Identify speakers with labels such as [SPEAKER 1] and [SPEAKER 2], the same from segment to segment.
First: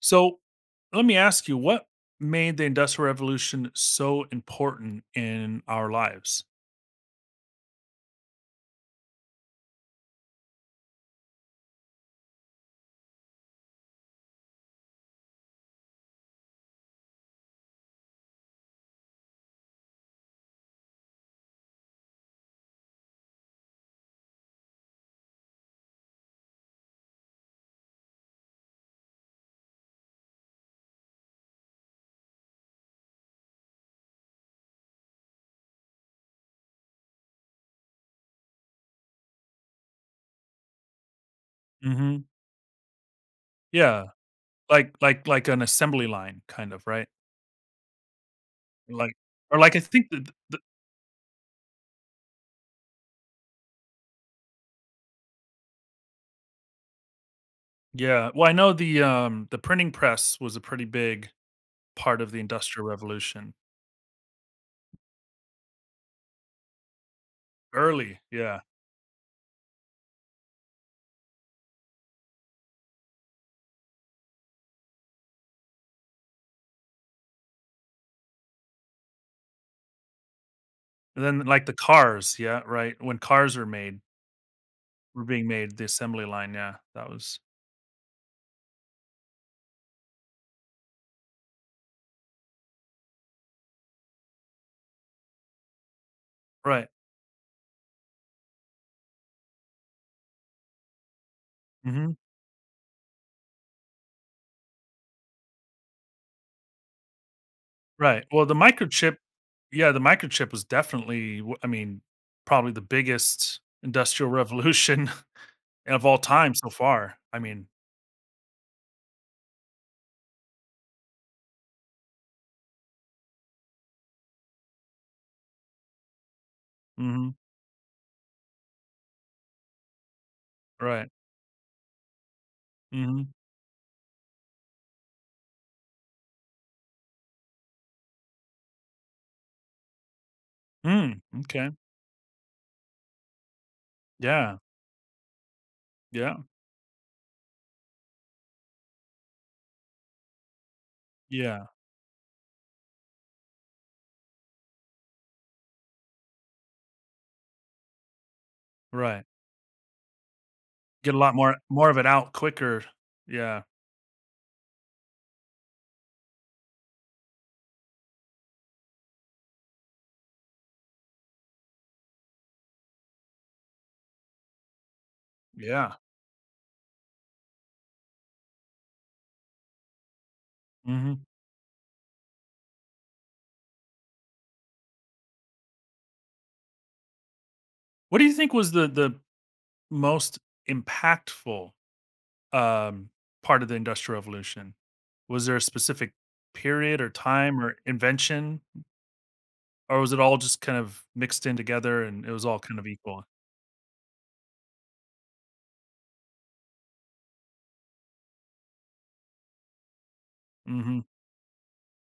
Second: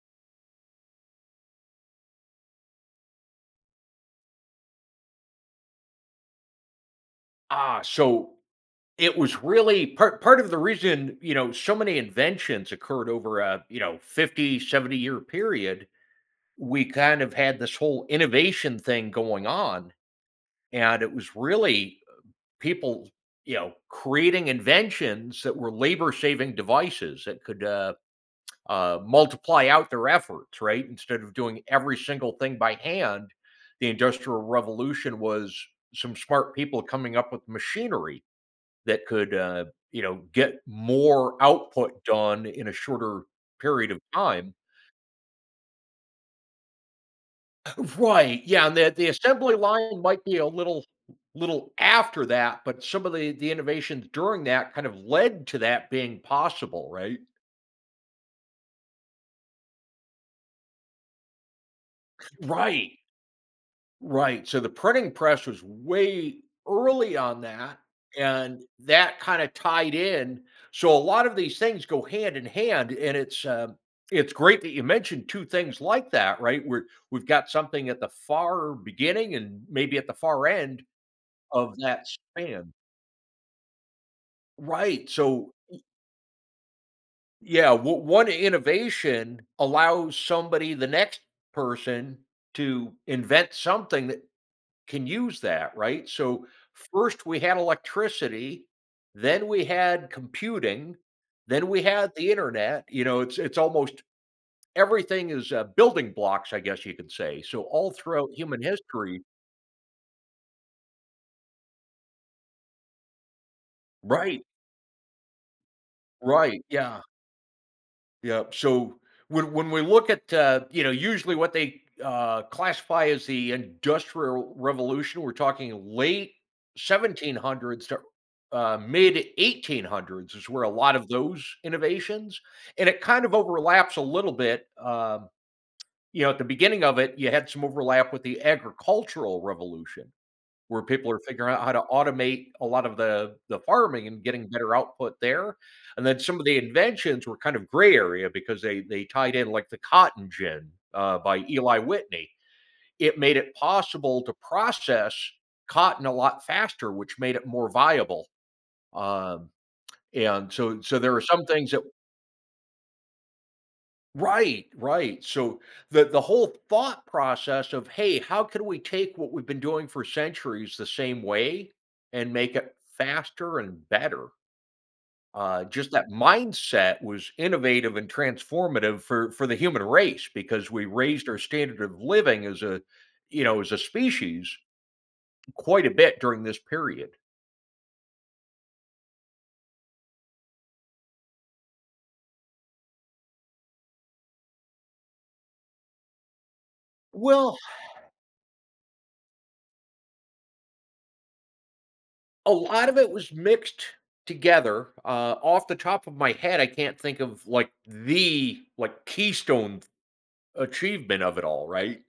[SPEAKER 1] So let me ask you, what made the Industrial Revolution so important in our lives?
[SPEAKER 2] So it was really part of the reason, you know, so many inventions occurred over a, you know, 50 to 70 year period. We kind of had this whole innovation thing going on. And it was really people, you know, creating inventions that were labor saving devices that could multiply out their efforts, right? Instead of doing every single thing by hand, the Industrial Revolution was some smart people coming up with machinery that could, you know, get more output
[SPEAKER 1] Hmm.
[SPEAKER 2] done in a shorter period of
[SPEAKER 1] Yeah,
[SPEAKER 2] time.
[SPEAKER 1] like an assembly line, kind of, right?
[SPEAKER 2] Right, yeah, and the the
[SPEAKER 1] Like,
[SPEAKER 2] assembly
[SPEAKER 1] or like I
[SPEAKER 2] line
[SPEAKER 1] think
[SPEAKER 2] might
[SPEAKER 1] that
[SPEAKER 2] be a
[SPEAKER 1] the,
[SPEAKER 2] little after that, but some of the innovations during that kind of led to that being possible, right?
[SPEAKER 1] yeah. Well, I know the printing press was a pretty big part of the Industrial
[SPEAKER 2] Right.
[SPEAKER 1] Revolution.
[SPEAKER 2] Right, so the printing press was way early on that,
[SPEAKER 1] Early, yeah.
[SPEAKER 2] and that kinda tied in. So a lot of these things go hand in hand, and it's it's great that you mentioned 2 things like that, right? Where we've got something at the far beginning and maybe at the far end
[SPEAKER 1] And then like the
[SPEAKER 2] of that
[SPEAKER 1] cars, yeah,
[SPEAKER 2] span.
[SPEAKER 1] right. When cars were made,
[SPEAKER 2] Right,
[SPEAKER 1] were being
[SPEAKER 2] so
[SPEAKER 1] made, the assembly line, yeah, that was
[SPEAKER 2] yeah, one innovation allows somebody the next person to invent something that can use that, right? So
[SPEAKER 1] right.
[SPEAKER 2] first we had electricity, then we had computing, then we had
[SPEAKER 1] Mm-hmm.
[SPEAKER 2] the internet. You know, it's almost everything is building blocks, I guess you could say. So all
[SPEAKER 1] Right,
[SPEAKER 2] throughout
[SPEAKER 1] well, the
[SPEAKER 2] human
[SPEAKER 1] microchip,
[SPEAKER 2] history,
[SPEAKER 1] yeah, the microchip was definitely w I mean, probably the biggest industrial
[SPEAKER 2] right,
[SPEAKER 1] revolution of all time
[SPEAKER 2] right,
[SPEAKER 1] so
[SPEAKER 2] yeah.
[SPEAKER 1] far, I mean,
[SPEAKER 2] Yeah, so when we look at you know usually what they classify as the Industrial Revolution, we're talking late
[SPEAKER 1] mhm,
[SPEAKER 2] 1700s to mid 1800s is where a lot
[SPEAKER 1] right,
[SPEAKER 2] of those innovations, and it kind
[SPEAKER 1] mhm,
[SPEAKER 2] of overlaps a little bit. You know, at the beginning of it, you had some overlap with the Agricultural Revolution, where people
[SPEAKER 1] mm,
[SPEAKER 2] are figuring out
[SPEAKER 1] m'kay,
[SPEAKER 2] how to automate a lot of the farming and getting
[SPEAKER 1] yeah,
[SPEAKER 2] better output there. And then
[SPEAKER 1] yeah,
[SPEAKER 2] some of the inventions were kind of gray area because they tied in like the cotton gin by
[SPEAKER 1] yeah,
[SPEAKER 2] Eli Whitney. It made it possible to process cotton a lot faster, which made it more viable.
[SPEAKER 1] right,
[SPEAKER 2] Um, and so
[SPEAKER 1] get
[SPEAKER 2] there
[SPEAKER 1] a
[SPEAKER 2] are
[SPEAKER 1] lot
[SPEAKER 2] some
[SPEAKER 1] more
[SPEAKER 2] things that
[SPEAKER 1] more of it out quicker, yeah,
[SPEAKER 2] right, right. So the whole thought process of, "Hey, how can we take what we've been doing for centuries the same way and make it faster and better?" Just
[SPEAKER 1] yeah,
[SPEAKER 2] that mindset was innovative and transformative for the human race because we
[SPEAKER 1] mhm.
[SPEAKER 2] raised our standard of living as a, you know, as a species quite a bit during this period.
[SPEAKER 1] What do you think was the most impactful, um, part of the industrial revolution? Was there a specific period or
[SPEAKER 2] Well.
[SPEAKER 1] time or invention? Or was it all just kind of mixed in together and it was
[SPEAKER 2] A
[SPEAKER 1] all kind of
[SPEAKER 2] lot of it
[SPEAKER 1] equal?
[SPEAKER 2] was mixed together. Off the top of my head, I can't think of like the keystone
[SPEAKER 1] Mhm,
[SPEAKER 2] achievement of it all, right?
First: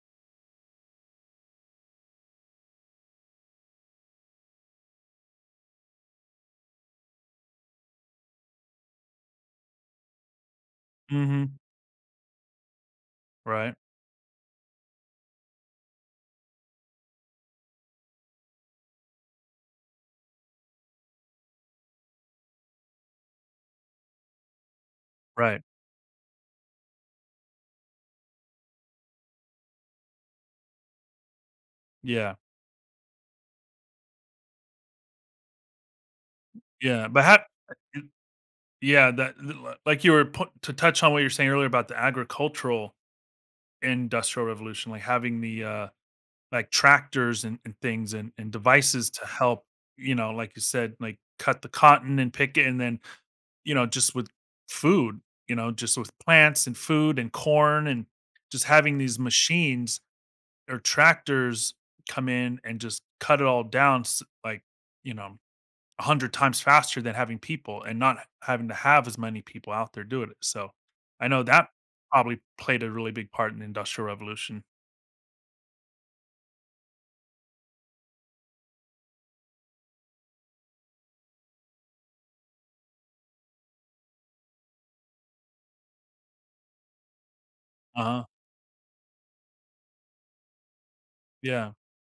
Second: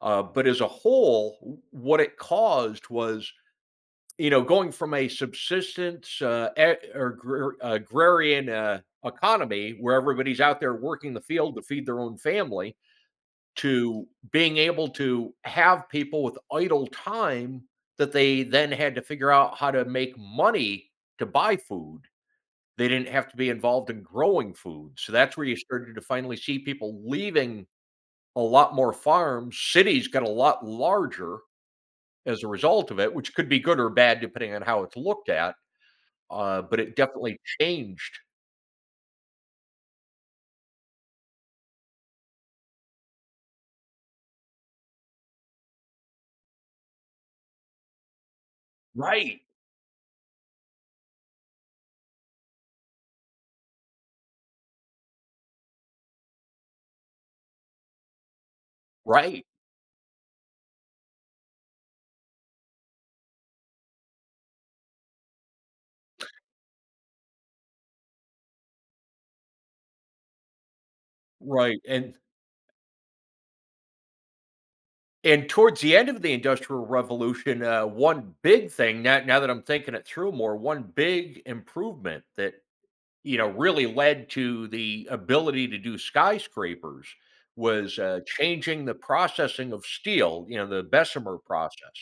[SPEAKER 2] But as a whole, what it caused was, you know, going from a subsistence agrarian economy where everybody's out there working the field
[SPEAKER 1] mhm.
[SPEAKER 2] to feed their own family
[SPEAKER 1] Right,
[SPEAKER 2] to being able to have people with idle time that they then had to figure out how to make money to buy food. They didn't have to be involved in growing food. So that's where you
[SPEAKER 1] right.
[SPEAKER 2] started to finally see people leaving a lot more farms. Cities got a lot larger
[SPEAKER 1] Yeah,
[SPEAKER 2] as a result of it, which could be good or bad depending on how it's looked at. But it
[SPEAKER 1] yeah, but
[SPEAKER 2] definitely
[SPEAKER 1] how.
[SPEAKER 2] changed.
[SPEAKER 1] Yeah, that l like you were po to touch on what you were saying earlier about the agricultural industrial revolution, like having the, like, tractors and things and devices to
[SPEAKER 2] Right,
[SPEAKER 1] help, you know, like you said, like, cut the cotton and pick it, and then, you know, just with food, you know, just with plants and food and corn, and just having these
[SPEAKER 2] right,
[SPEAKER 1] machines or tractors come in and just cut it all down like, you know, 100 times faster than having people, and not having to have as many people out there doing it. So I know that
[SPEAKER 2] right. And
[SPEAKER 1] probably played a really big part in the industrial revolution.
[SPEAKER 2] And towards the end of the Industrial Revolution, one big thing now, now that I'm thinking it through more, one big improvement that you know really led to the ability to do skyscrapers was
[SPEAKER 1] Uh-huh.
[SPEAKER 2] changing the processing of steel. You know, the Bessemer
[SPEAKER 1] Yeah.
[SPEAKER 2] process,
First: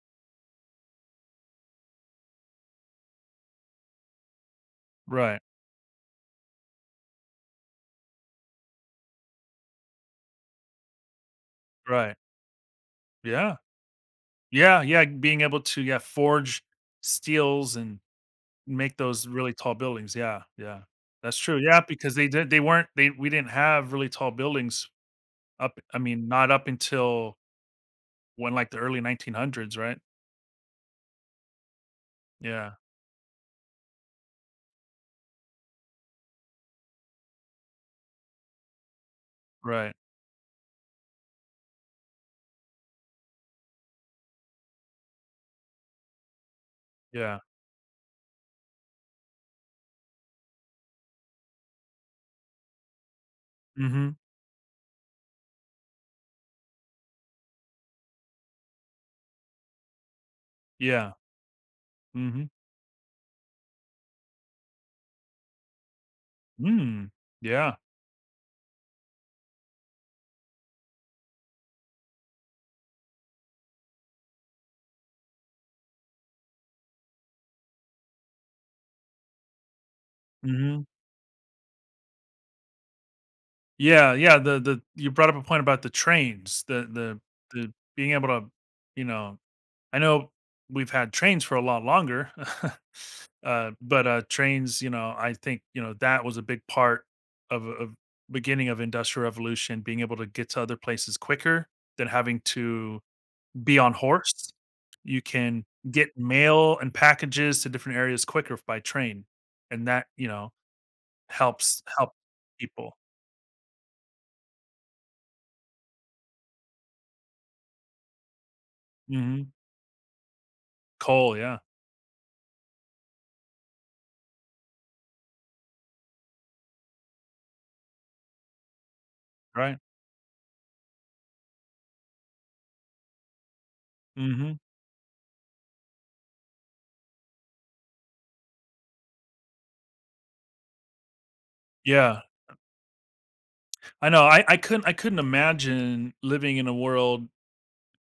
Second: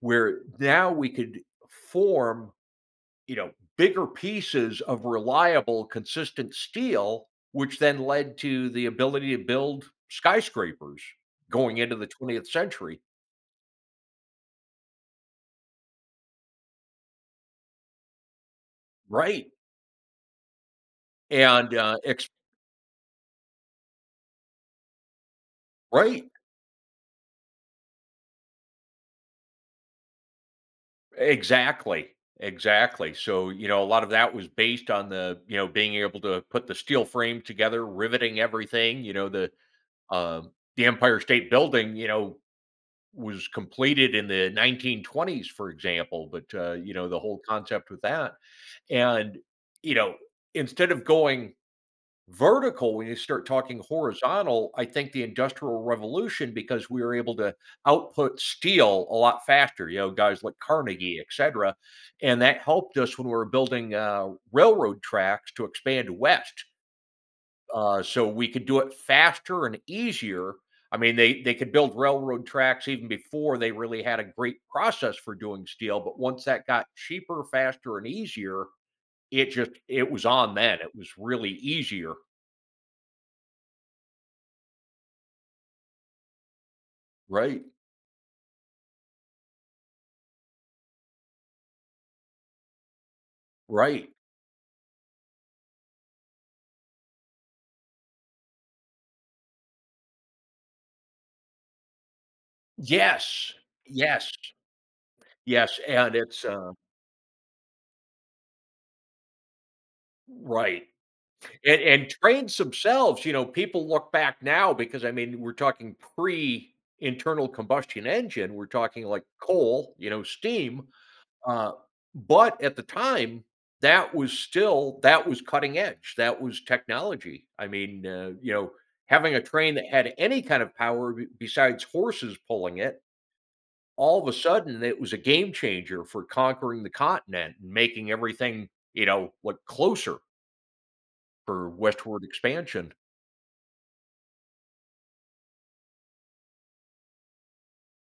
[SPEAKER 2] where now we could form you know bigger pieces of
[SPEAKER 1] Right.
[SPEAKER 2] reliable, consistent steel, which then led to the ability to build skyscrapers going into the
[SPEAKER 1] Right.
[SPEAKER 2] 20th century.
[SPEAKER 1] Yeah. Yeah. Yeah. Being able to, yeah, forge steels and make those
[SPEAKER 2] Right,
[SPEAKER 1] really tall buildings. Yeah. Yeah. That's true.
[SPEAKER 2] and,
[SPEAKER 1] Yeah, because they
[SPEAKER 2] ex
[SPEAKER 1] did, they weren't, they we didn't have really tall buildings up, I
[SPEAKER 2] right,
[SPEAKER 1] mean, not up until when, like, the early 1900s, right?
[SPEAKER 2] exactly,
[SPEAKER 1] Yeah,
[SPEAKER 2] exactly, so, you know, a lot of that was based on the you know, being able to put the steel frame together, riveting everything, you know,
[SPEAKER 1] right,
[SPEAKER 2] um the Empire State Building, you know, was completed in the 1920s, for example, but, you know, the
[SPEAKER 1] yeah,
[SPEAKER 2] whole concept with that, and, you know, instead of going vertical, when you start talking
[SPEAKER 1] mhm,
[SPEAKER 2] horizontal, I think the Industrial Revolution, because we were able to output steel a lot faster, you know, guys like
[SPEAKER 1] yeah,
[SPEAKER 2] Carnegie, et cetera, and
[SPEAKER 1] mhm,
[SPEAKER 2] that helped us when we were building, railroad tracks to expand west,
[SPEAKER 1] mm, yeah,
[SPEAKER 2] so we could do it faster and easier. I mean, they could build railroad tracks even before they really had a great process for doing steel, but once that got cheaper, faster, and easier, it was on then.
[SPEAKER 1] mhm,
[SPEAKER 2] It was really easier,
[SPEAKER 1] yeah, yeah, the you brought up a point about the trains, the
[SPEAKER 2] right?
[SPEAKER 1] the being able to, you know, I know we've had trains for a lot longer, but,
[SPEAKER 2] Right.
[SPEAKER 1] trains, you know, I think, you know, that was a big part of beginning of Industrial Revolution, being able to get to other places quicker than having to
[SPEAKER 2] Yes.
[SPEAKER 1] be on
[SPEAKER 2] Yes.
[SPEAKER 1] horse. You can
[SPEAKER 2] Yes,
[SPEAKER 1] get
[SPEAKER 2] and it's, uh
[SPEAKER 1] mail and packages to different areas quicker by train, and that, you know,
[SPEAKER 2] right.
[SPEAKER 1] helps
[SPEAKER 2] And
[SPEAKER 1] help
[SPEAKER 2] trains
[SPEAKER 1] people.
[SPEAKER 2] themselves, you know, people look back now because, I mean, we're talking pre-internal combustion engine, we're talking like
[SPEAKER 1] Mhm.
[SPEAKER 2] coal, you know, steam,
[SPEAKER 1] Coal, yeah,
[SPEAKER 2] uh, but at the time, that was cutting edge, that was technology. I mean, you know, having a train
[SPEAKER 1] right.
[SPEAKER 2] that had any kind of power b besides horses pulling it, all of a
[SPEAKER 1] Mhm.
[SPEAKER 2] sudden it was a game changer for conquering the continent and making everything, you know, look closer for
[SPEAKER 1] Yeah.
[SPEAKER 2] westward expansion.
[SPEAKER 1] I know, I couldn't, I couldn't imagine living in a world,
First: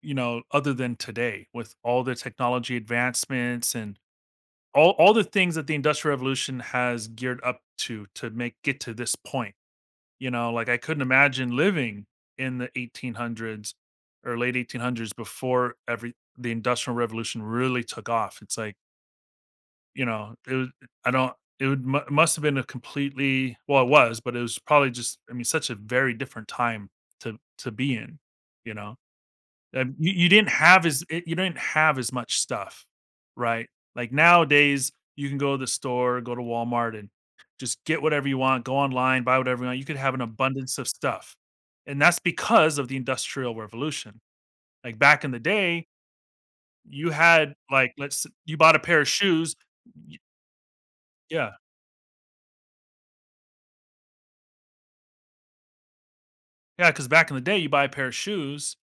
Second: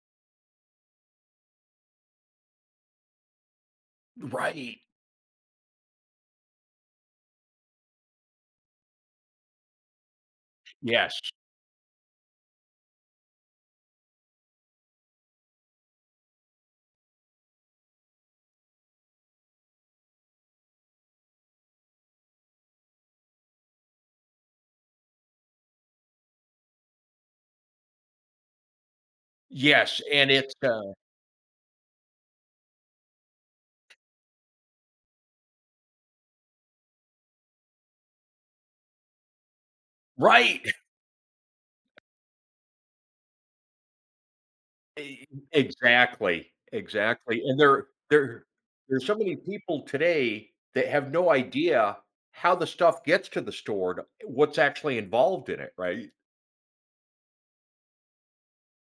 [SPEAKER 1] you know, other than today with all the technology advancements and
[SPEAKER 2] Right.
[SPEAKER 1] all the things that the Industrial Revolution has geared up to make get to this point. You know, like I couldn't
[SPEAKER 2] Yes.
[SPEAKER 1] imagine living in the 1800s or late 1800s before every the industrial revolution really took off. It's like, you know, it was, I don't, it would must have been a completely, well, it was, but it was probably just, I mean, such a very different time to be in, you know.
[SPEAKER 2] Yes,
[SPEAKER 1] You, you
[SPEAKER 2] and
[SPEAKER 1] didn't
[SPEAKER 2] it's,
[SPEAKER 1] have
[SPEAKER 2] uh
[SPEAKER 1] as it, you didn't have as much stuff, right? Like nowadays, you can go to the store, go to Walmart, and just get whatever you want. Go online, buy whatever you want. You could have an
[SPEAKER 2] right.
[SPEAKER 1] abundance of stuff, and that's because of the Industrial Revolution. Like back
[SPEAKER 2] E
[SPEAKER 1] in the day,
[SPEAKER 2] Exactly,
[SPEAKER 1] you had
[SPEAKER 2] and there
[SPEAKER 1] like, let's
[SPEAKER 2] there
[SPEAKER 1] you bought a pair
[SPEAKER 2] there's
[SPEAKER 1] of
[SPEAKER 2] so many
[SPEAKER 1] shoes,
[SPEAKER 2] people
[SPEAKER 1] y-
[SPEAKER 2] today that have no
[SPEAKER 1] yeah,
[SPEAKER 2] idea how the stuff gets to the store, to what's actually involved in it, right?
[SPEAKER 1] yeah, because back in the day, you buy a pair of shoes,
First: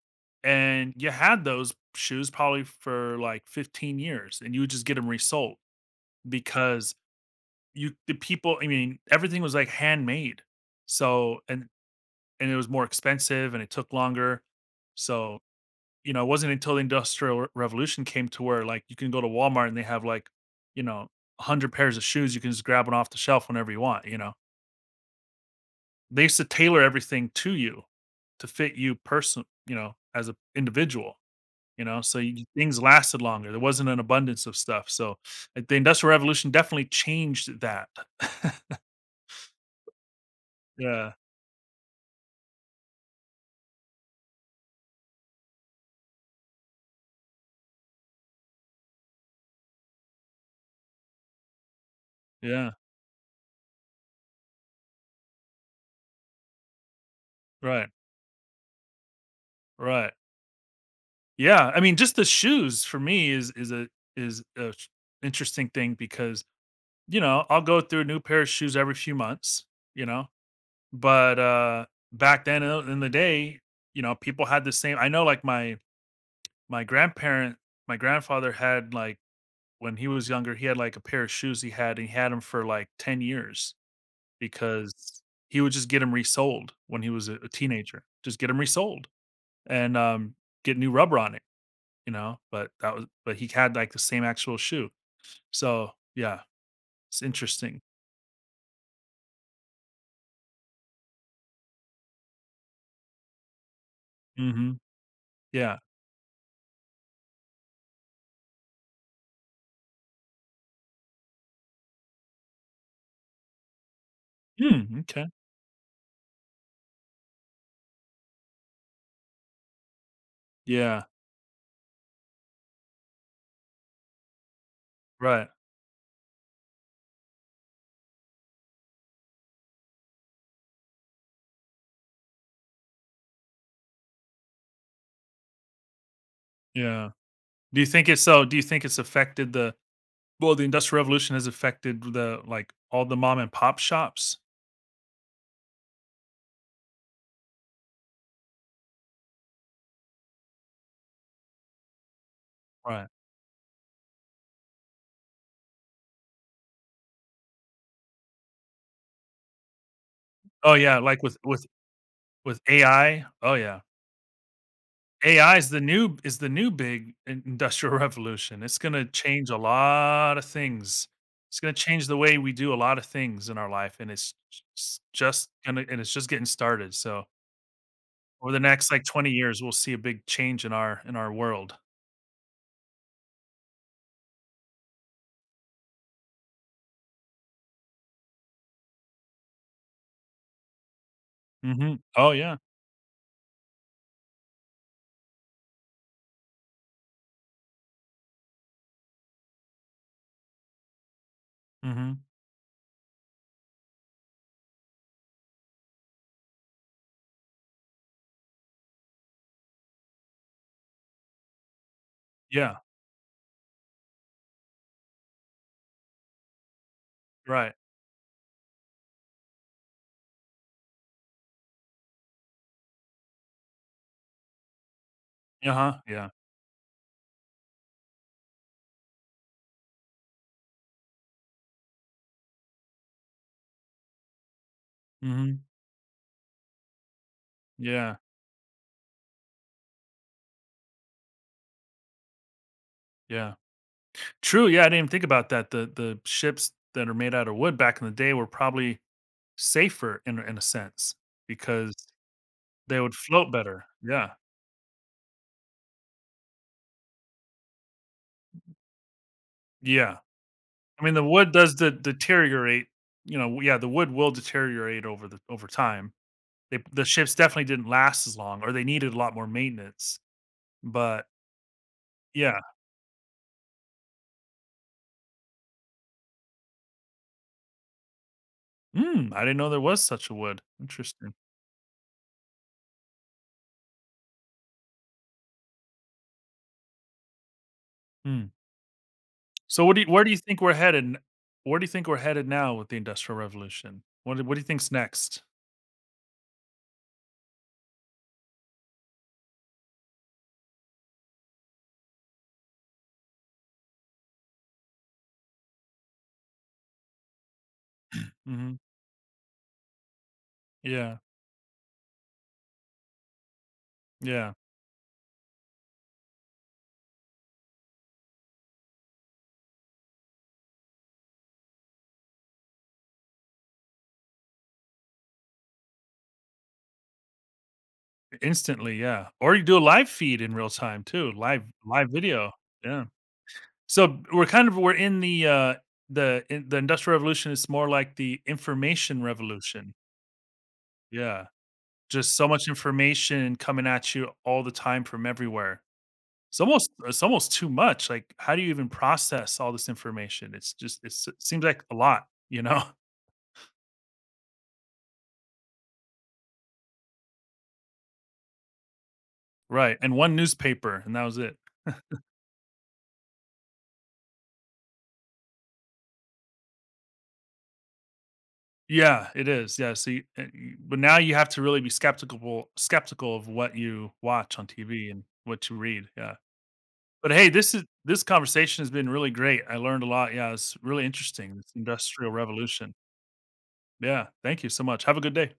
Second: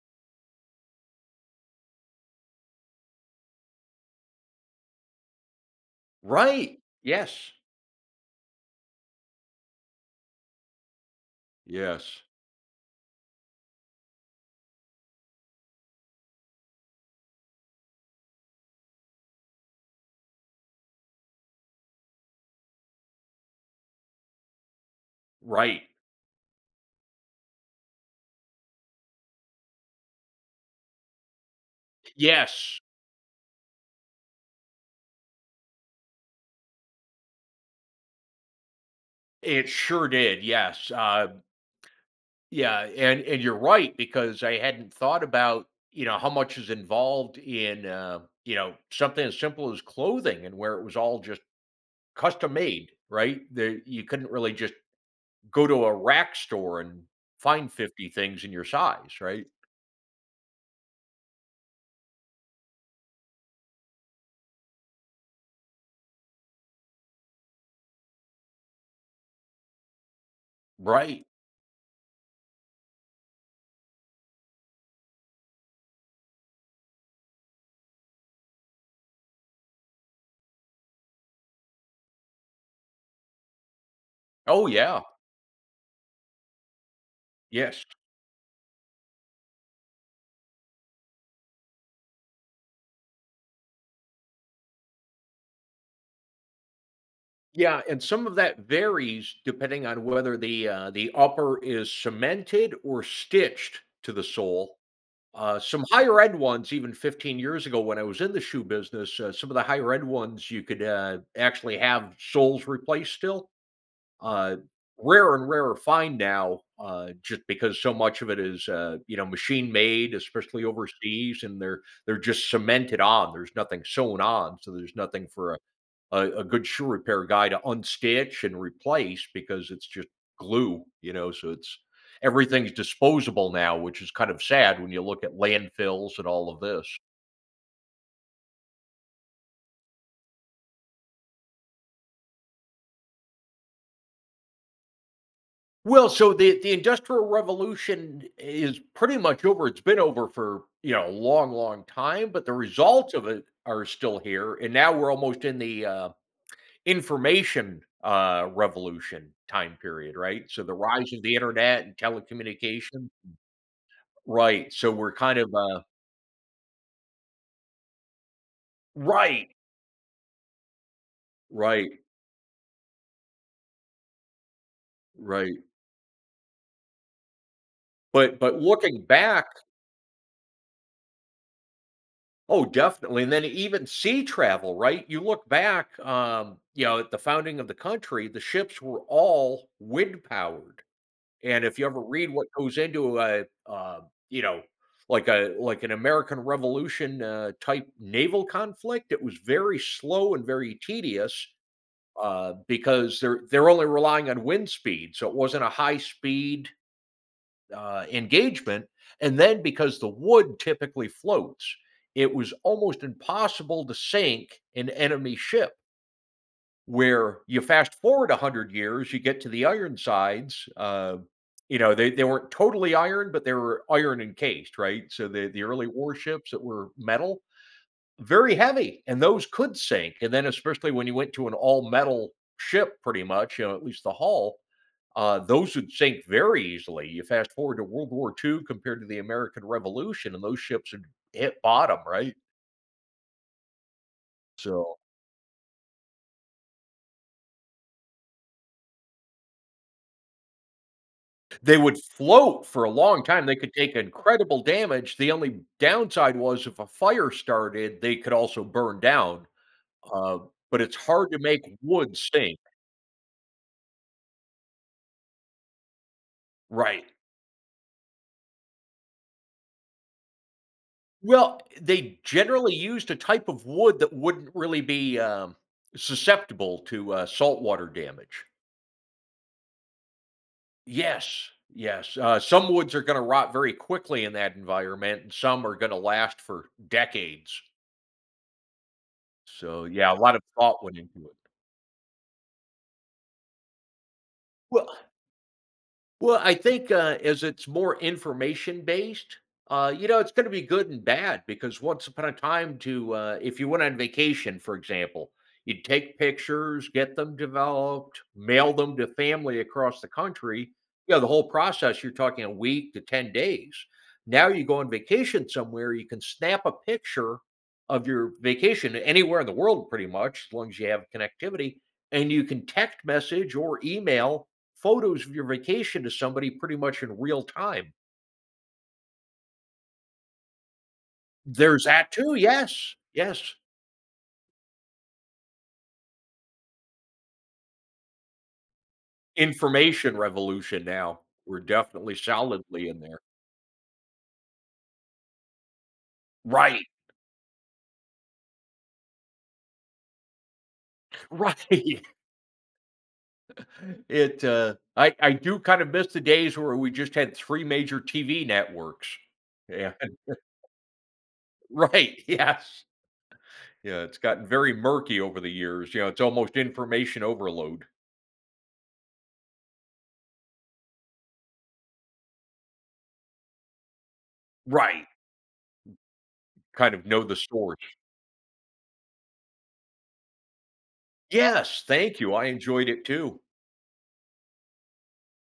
[SPEAKER 1] and you had those shoes probably for like 15 years, and you would just get them resold
[SPEAKER 2] Right.
[SPEAKER 1] because
[SPEAKER 2] Yes.
[SPEAKER 1] you the people, I mean, everything was, like, handmade. So and
[SPEAKER 2] Yes.
[SPEAKER 1] and it was more expensive, and it took longer. So, you know, it wasn't until the Industrial Re Revolution came to where, like, you can go to Walmart and they have, like, you know, 100 pairs of shoes, you can just grab one off the shelf whenever you want, you know?
[SPEAKER 2] Right.
[SPEAKER 1] They used to tailor everything to you, to fit you person, you know, as a individual, you know? So you things
[SPEAKER 2] Yes.
[SPEAKER 1] lasted longer. There wasn't an abundance of stuff. So, like, the Industrial Revolution definitely changed that.
[SPEAKER 2] It sure did, yes.
[SPEAKER 1] Yeah.
[SPEAKER 2] Yeah, and you're right because I hadn't thought about, you know, how much is involved in, you know, something as simple as clothing and where it was all just custom
[SPEAKER 1] Yeah.
[SPEAKER 2] made, right? There you couldn't really just go to a rack store and find
[SPEAKER 1] Right,
[SPEAKER 2] 50 things in your size, right?
[SPEAKER 1] right. Yeah, I mean, just the shoes for me is a interesting thing because, you know, I'll go through a new pair of shoes every few months, you know.
[SPEAKER 2] Right.
[SPEAKER 1] But back then, in the day, you know, people had the same. I know, like my my grandparent, my grandfather had, like, when he was younger, he had like a pair of shoes he had, and he had them for like 10 years
[SPEAKER 2] Oh yeah.
[SPEAKER 1] because he would just get them resold when he was a
[SPEAKER 2] Yes.
[SPEAKER 1] teenager. Just get them resold, and get new rubber on it, you know, but that was, but he had, like, the same actual shoe. So, yeah, it's interesting.
[SPEAKER 2] Yeah, and some of that varies depending on whether the upper is cemented or stitched to the sole.
[SPEAKER 1] Mhm. Yeah.
[SPEAKER 2] Some higher end ones, even 15 years ago when I was in the shoe business, some of the higher end ones you could actually have soles replaced still. Uh,
[SPEAKER 1] Mm, m'kay.
[SPEAKER 2] Rare and rarer find now, just because so much of it is you know machine made, especially
[SPEAKER 1] Yeah.
[SPEAKER 2] overseas, and they're just cemented on. There's nothing sewn on, so there's nothing
[SPEAKER 1] Right.
[SPEAKER 2] for a good shoe repair guy to unstitch and replace because it's just glue, you know. So it's everything's disposable now, which is kind of sad when you look at landfills and all of this.
[SPEAKER 1] Yeah. Do you think it's, so do you think it's affected the, well, the Industrial Revolution has affected the, like, all the mom and pop shops?
[SPEAKER 2] Well, so the industrial revolution is pretty much over. It's been over for, you know, a long time, but the
[SPEAKER 1] Right.
[SPEAKER 2] results of it are still here and now we're almost in the information revolution time period, right? So
[SPEAKER 1] Oh,
[SPEAKER 2] the
[SPEAKER 1] yeah,
[SPEAKER 2] rise of
[SPEAKER 1] like,
[SPEAKER 2] the
[SPEAKER 1] with with
[SPEAKER 2] internet and
[SPEAKER 1] with
[SPEAKER 2] telecommunication.
[SPEAKER 1] AI? Oh, yeah.
[SPEAKER 2] Right. So we're kind of
[SPEAKER 1] AI is the new, is the new big in industrial revolution. It's gonna change
[SPEAKER 2] Right,
[SPEAKER 1] a lot of things. It's gonna
[SPEAKER 2] right,
[SPEAKER 1] change the way we do a lot of things in our life, and it's j s just
[SPEAKER 2] right.
[SPEAKER 1] gonna, and it's just getting started, so,
[SPEAKER 2] But
[SPEAKER 1] over the
[SPEAKER 2] but
[SPEAKER 1] next,
[SPEAKER 2] looking
[SPEAKER 1] like, 20
[SPEAKER 2] back
[SPEAKER 1] years, we'll see a big change in our world.
[SPEAKER 2] oh, definitely, and then even sea travel, right? You look back, you know, at the founding of the country, the ships were all wind powered, and if you
[SPEAKER 1] Mhm.
[SPEAKER 2] ever read
[SPEAKER 1] Oh,
[SPEAKER 2] what
[SPEAKER 1] yeah.
[SPEAKER 2] goes into a, uh, you know, like an American Revolution, type naval conflict, it was very slow and very tedious,
[SPEAKER 1] Mhm.
[SPEAKER 2] because they're only relying on wind speed, so it wasn't a high speed engagement. And then because the wood typically floats, it was
[SPEAKER 1] Yeah.
[SPEAKER 2] almost impossible to sink an enemy ship. Where you
[SPEAKER 1] Right.
[SPEAKER 2] fast forward 100 years, you get to the Ironsides. You know, they weren't totally iron, but they were iron encased, right? So the early
[SPEAKER 1] Uh-huh. Yeah.
[SPEAKER 2] warships that were metal, very heavy, and those could sink. And then, especially when you went to an all metal ship, pretty much, you know, at least the hull,
[SPEAKER 1] Mhm.
[SPEAKER 2] those would sink very easily. You fast forward to World
[SPEAKER 1] Yeah.
[SPEAKER 2] War II compared to the American Revolution, and those ships would hit bottom, right?
[SPEAKER 1] Yeah. True, yeah, I didn't
[SPEAKER 2] So
[SPEAKER 1] even think about that. The ships that are made out of wood back in the day were probably safer in a sense
[SPEAKER 2] they
[SPEAKER 1] because
[SPEAKER 2] would float for a
[SPEAKER 1] they would
[SPEAKER 2] long time.
[SPEAKER 1] float
[SPEAKER 2] They could
[SPEAKER 1] better.
[SPEAKER 2] take
[SPEAKER 1] Yeah.
[SPEAKER 2] incredible damage. The only downside was if a fire started, they could also burn down.
[SPEAKER 1] Yeah.
[SPEAKER 2] Uh, but it's
[SPEAKER 1] I mean, the
[SPEAKER 2] hard to
[SPEAKER 1] wood
[SPEAKER 2] make
[SPEAKER 1] does de
[SPEAKER 2] wood sink,
[SPEAKER 1] deteriorate, you know, yeah, the wood will deteriorate over the over time. They,
[SPEAKER 2] right?
[SPEAKER 1] the ships definitely didn't last as long, or they needed a lot more maintenance, but
[SPEAKER 2] Well, they
[SPEAKER 1] yeah.
[SPEAKER 2] generally used a type of wood that wouldn't really be susceptible to saltwater damage.
[SPEAKER 1] Mm, I didn't know there was such a wood. Interesting.
[SPEAKER 2] Yes. Some woods are going to rot very quickly in that environment, and some are going to last for decades.
[SPEAKER 1] Hmm. So
[SPEAKER 2] So,
[SPEAKER 1] what do you,
[SPEAKER 2] yeah, a
[SPEAKER 1] where do
[SPEAKER 2] lot
[SPEAKER 1] you
[SPEAKER 2] of
[SPEAKER 1] think we're
[SPEAKER 2] thought went
[SPEAKER 1] headed n,
[SPEAKER 2] into it.
[SPEAKER 1] where do you think we're headed now with the Industrial Revolution? What do, what do you
[SPEAKER 2] Well
[SPEAKER 1] think's next?
[SPEAKER 2] Well, I think, as it's more information based, you know, it's going to be good and bad because once upon a time, to if you went on vacation, for example, you'd take pictures, get them developed, mail
[SPEAKER 1] Mhm.
[SPEAKER 2] them to family across the country. You
[SPEAKER 1] Yeah.
[SPEAKER 2] know, the whole process, you're talking a week to 10 days. Now
[SPEAKER 1] Yeah.
[SPEAKER 2] you go on vacation somewhere, you can snap a picture of your vacation anywhere in the world, pretty much, as long as you have connectivity, and you can text message or email photos of your vacation to somebody pretty much in real time.
[SPEAKER 1] Instantly, yeah. Or you do a live feed in real time too, live
[SPEAKER 2] There's
[SPEAKER 1] live
[SPEAKER 2] that too,
[SPEAKER 1] video. Yeah.
[SPEAKER 2] yes.
[SPEAKER 1] So we're kind of we're in the in, the industrial revolution is more like the information revolution.
[SPEAKER 2] Information revolution now.
[SPEAKER 1] Yeah.
[SPEAKER 2] We're definitely
[SPEAKER 1] Just so much
[SPEAKER 2] solidly in there.
[SPEAKER 1] information coming at you all the time from everywhere. It's
[SPEAKER 2] Right,
[SPEAKER 1] almost, it's almost too much. Like how do you even process all this information? It's just it's, it seems like a
[SPEAKER 2] right.
[SPEAKER 1] lot, you know.
[SPEAKER 2] I do kind of miss the days where we just had 3 major TV networks. Yeah,
[SPEAKER 1] Right. And one newspaper and that was it.
[SPEAKER 2] right, yes. Yeah, it's gotten very murky over the years, you know, it's almost information overload.
[SPEAKER 1] Yeah, it is. Yeah, so you, you- but now you have to really be skeptical of what you watch on
[SPEAKER 2] Right,
[SPEAKER 1] TV and what you read. Yeah.
[SPEAKER 2] kind of know
[SPEAKER 1] But
[SPEAKER 2] the
[SPEAKER 1] hey, this
[SPEAKER 2] source.
[SPEAKER 1] is, this conversation has been really great. I learned a lot. Yeah, it's really interesting, this
[SPEAKER 2] Yes, thank
[SPEAKER 1] industrial
[SPEAKER 2] you, I enjoyed
[SPEAKER 1] revolution.
[SPEAKER 2] it too.
[SPEAKER 1] Yeah, thank you so much. Have a good day.